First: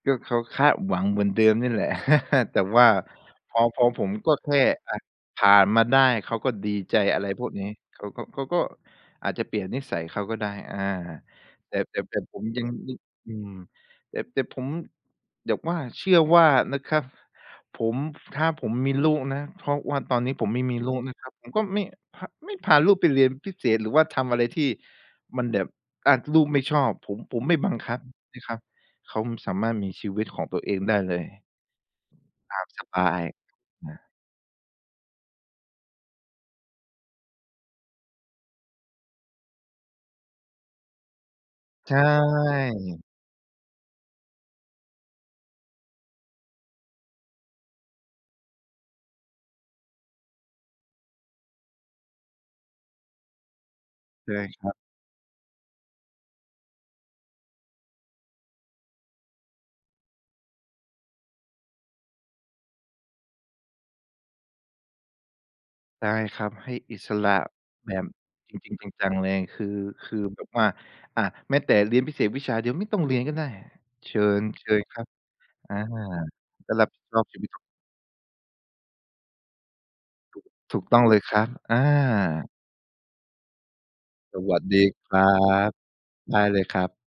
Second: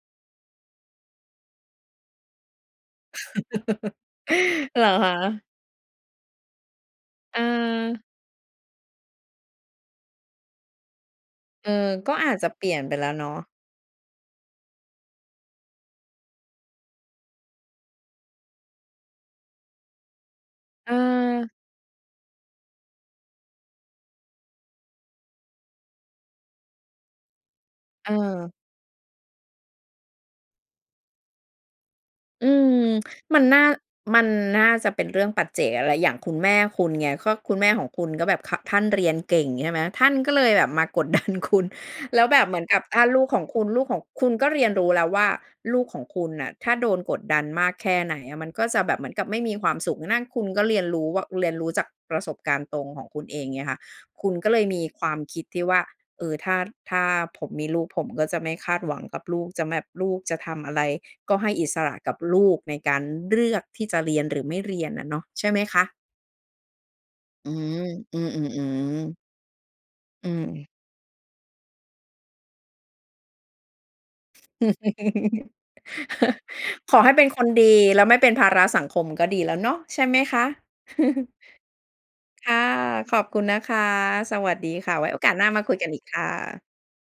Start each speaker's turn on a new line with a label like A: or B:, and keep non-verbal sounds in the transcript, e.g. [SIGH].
A: ก็เขาคาดหวังเหมือนเดิมนี่แหละ [LAUGHS] แต่ว่าพอ พอ
B: [LAUGHS]
A: ผมก็แค่
B: เหร
A: อ
B: อ
A: ะ
B: คะ
A: ผ่านมาได้ เขาก็ดีใจอะไรพวกนี้ เข
B: เออ
A: าก็ เขาก็อาจจะเปลี่ยนนิสัยเขาก็ได้ อ่า
B: เอ
A: แ
B: อ
A: ต่ แต่
B: ก
A: แ
B: ็
A: ต่
B: อา
A: ผ
B: จ
A: ม
B: จะเ
A: ย
B: ป
A: ัง
B: ลี่ยนไป
A: [UNINTELLIGIBLE]
B: แล้วเนา
A: อ
B: ะ
A: ืม แต่ แต่ผม แบบว่าเชื่อว่านะครับ ผม ถ้าผมมีลูกนะ เพราะว่าตอนนี้ผมไม่มีลูกนะครับ ผม
B: เออ
A: ก็ไม่ พ ไม่พาลูกไปเรียนพิเศษ หรือว่าทำอะไรที่มันแบบ อะ ลูกไม่ชอบ ผม ผมไม่บังคับนะค
B: เออ
A: รับ เขาสามารถมีชีวิตของตัวเองได้เลย
B: อื
A: ตามส
B: ม
A: บาย
B: มันน่า
A: นะ
B: มันน่าจะเป็นเรื่องปัจเจกอะ แล้วอีกอย่างคุณแม่คุณไง ก็คุณแม่ของคุณก็แบบ ค ท่านเรียนเก่งใช่ไหม? ท่านก็เลยแบบ มากดดันคุณ
A: ใช
B: แล้วแบบเหมือนกับถ้
A: ่
B: าลูกของคุณ ลูกของ คุณก็เรียนรู้แล้วว่า ลูกของคุณน่ะ ถ้าโดนกดดันมากแค่ไหนอะ มันก็จะแบบเหมือนกับไม่มีความสุข นั่นคุณก็เรียนรู้ว่า เรียนรู้จากประสบการณ์ตรงของคุณเอง เงี้ยค่ะ ค
A: ใ
B: ุ
A: ช
B: ณ
A: ่
B: ก็เล
A: ค
B: ย
A: รับ
B: มีความคิดที่ว่า เออ ถ้า ถ้าผมมีลูก ผมก็จะไม่คาดหวังกับลูก จะแบบ ลูกจะทำอะไรก็ให้อิสระ กับลูกในการเลือกที่จะเรียน หรือไม่เรียนอะเนาะ ใช่ไหมคะ?
A: ได้ครับ ให้อิสระ
B: อืม
A: แบบ
B: อื
A: จริง
B: อ
A: ๆ จั
B: ๆ ๆ
A: ง ๆ เลย คือ คือ
B: อื
A: แบ
B: ม
A: บว่
B: ๆ
A: า อะแม้แต่เรียนพิเศษวิชาเดียวไม่ต้องเรียนก็ได้ เชิญ เชิญครับ
B: [LAUGHS]
A: อา ก็รับ
B: ข
A: ผ
B: อ
A: ิด
B: ให้
A: ช
B: เ
A: อ
B: ป็
A: บ
B: น
A: ช
B: ค
A: ีวิ
B: น
A: ตของ
B: ดี แล้วไม่เป็นภาระสังคมก็ดีแล้วเนาะ ใช่ไหมค
A: ถู
B: ะ?
A: ก ถูกต้องเลย
B: [LAUGHS]
A: ครับ อา
B: ค่ะ ขอบคุณนะคะ ส
A: ส
B: ว
A: ว
B: ั
A: ั
B: ส
A: ส
B: ดี
A: ดี
B: ค่ะ ไว
A: ค
B: ้
A: ร
B: โอ
A: ั
B: กาสหน้ามา
A: บ
B: คุยกันอีกค่
A: ได้เล
B: ะ
A: ยครับ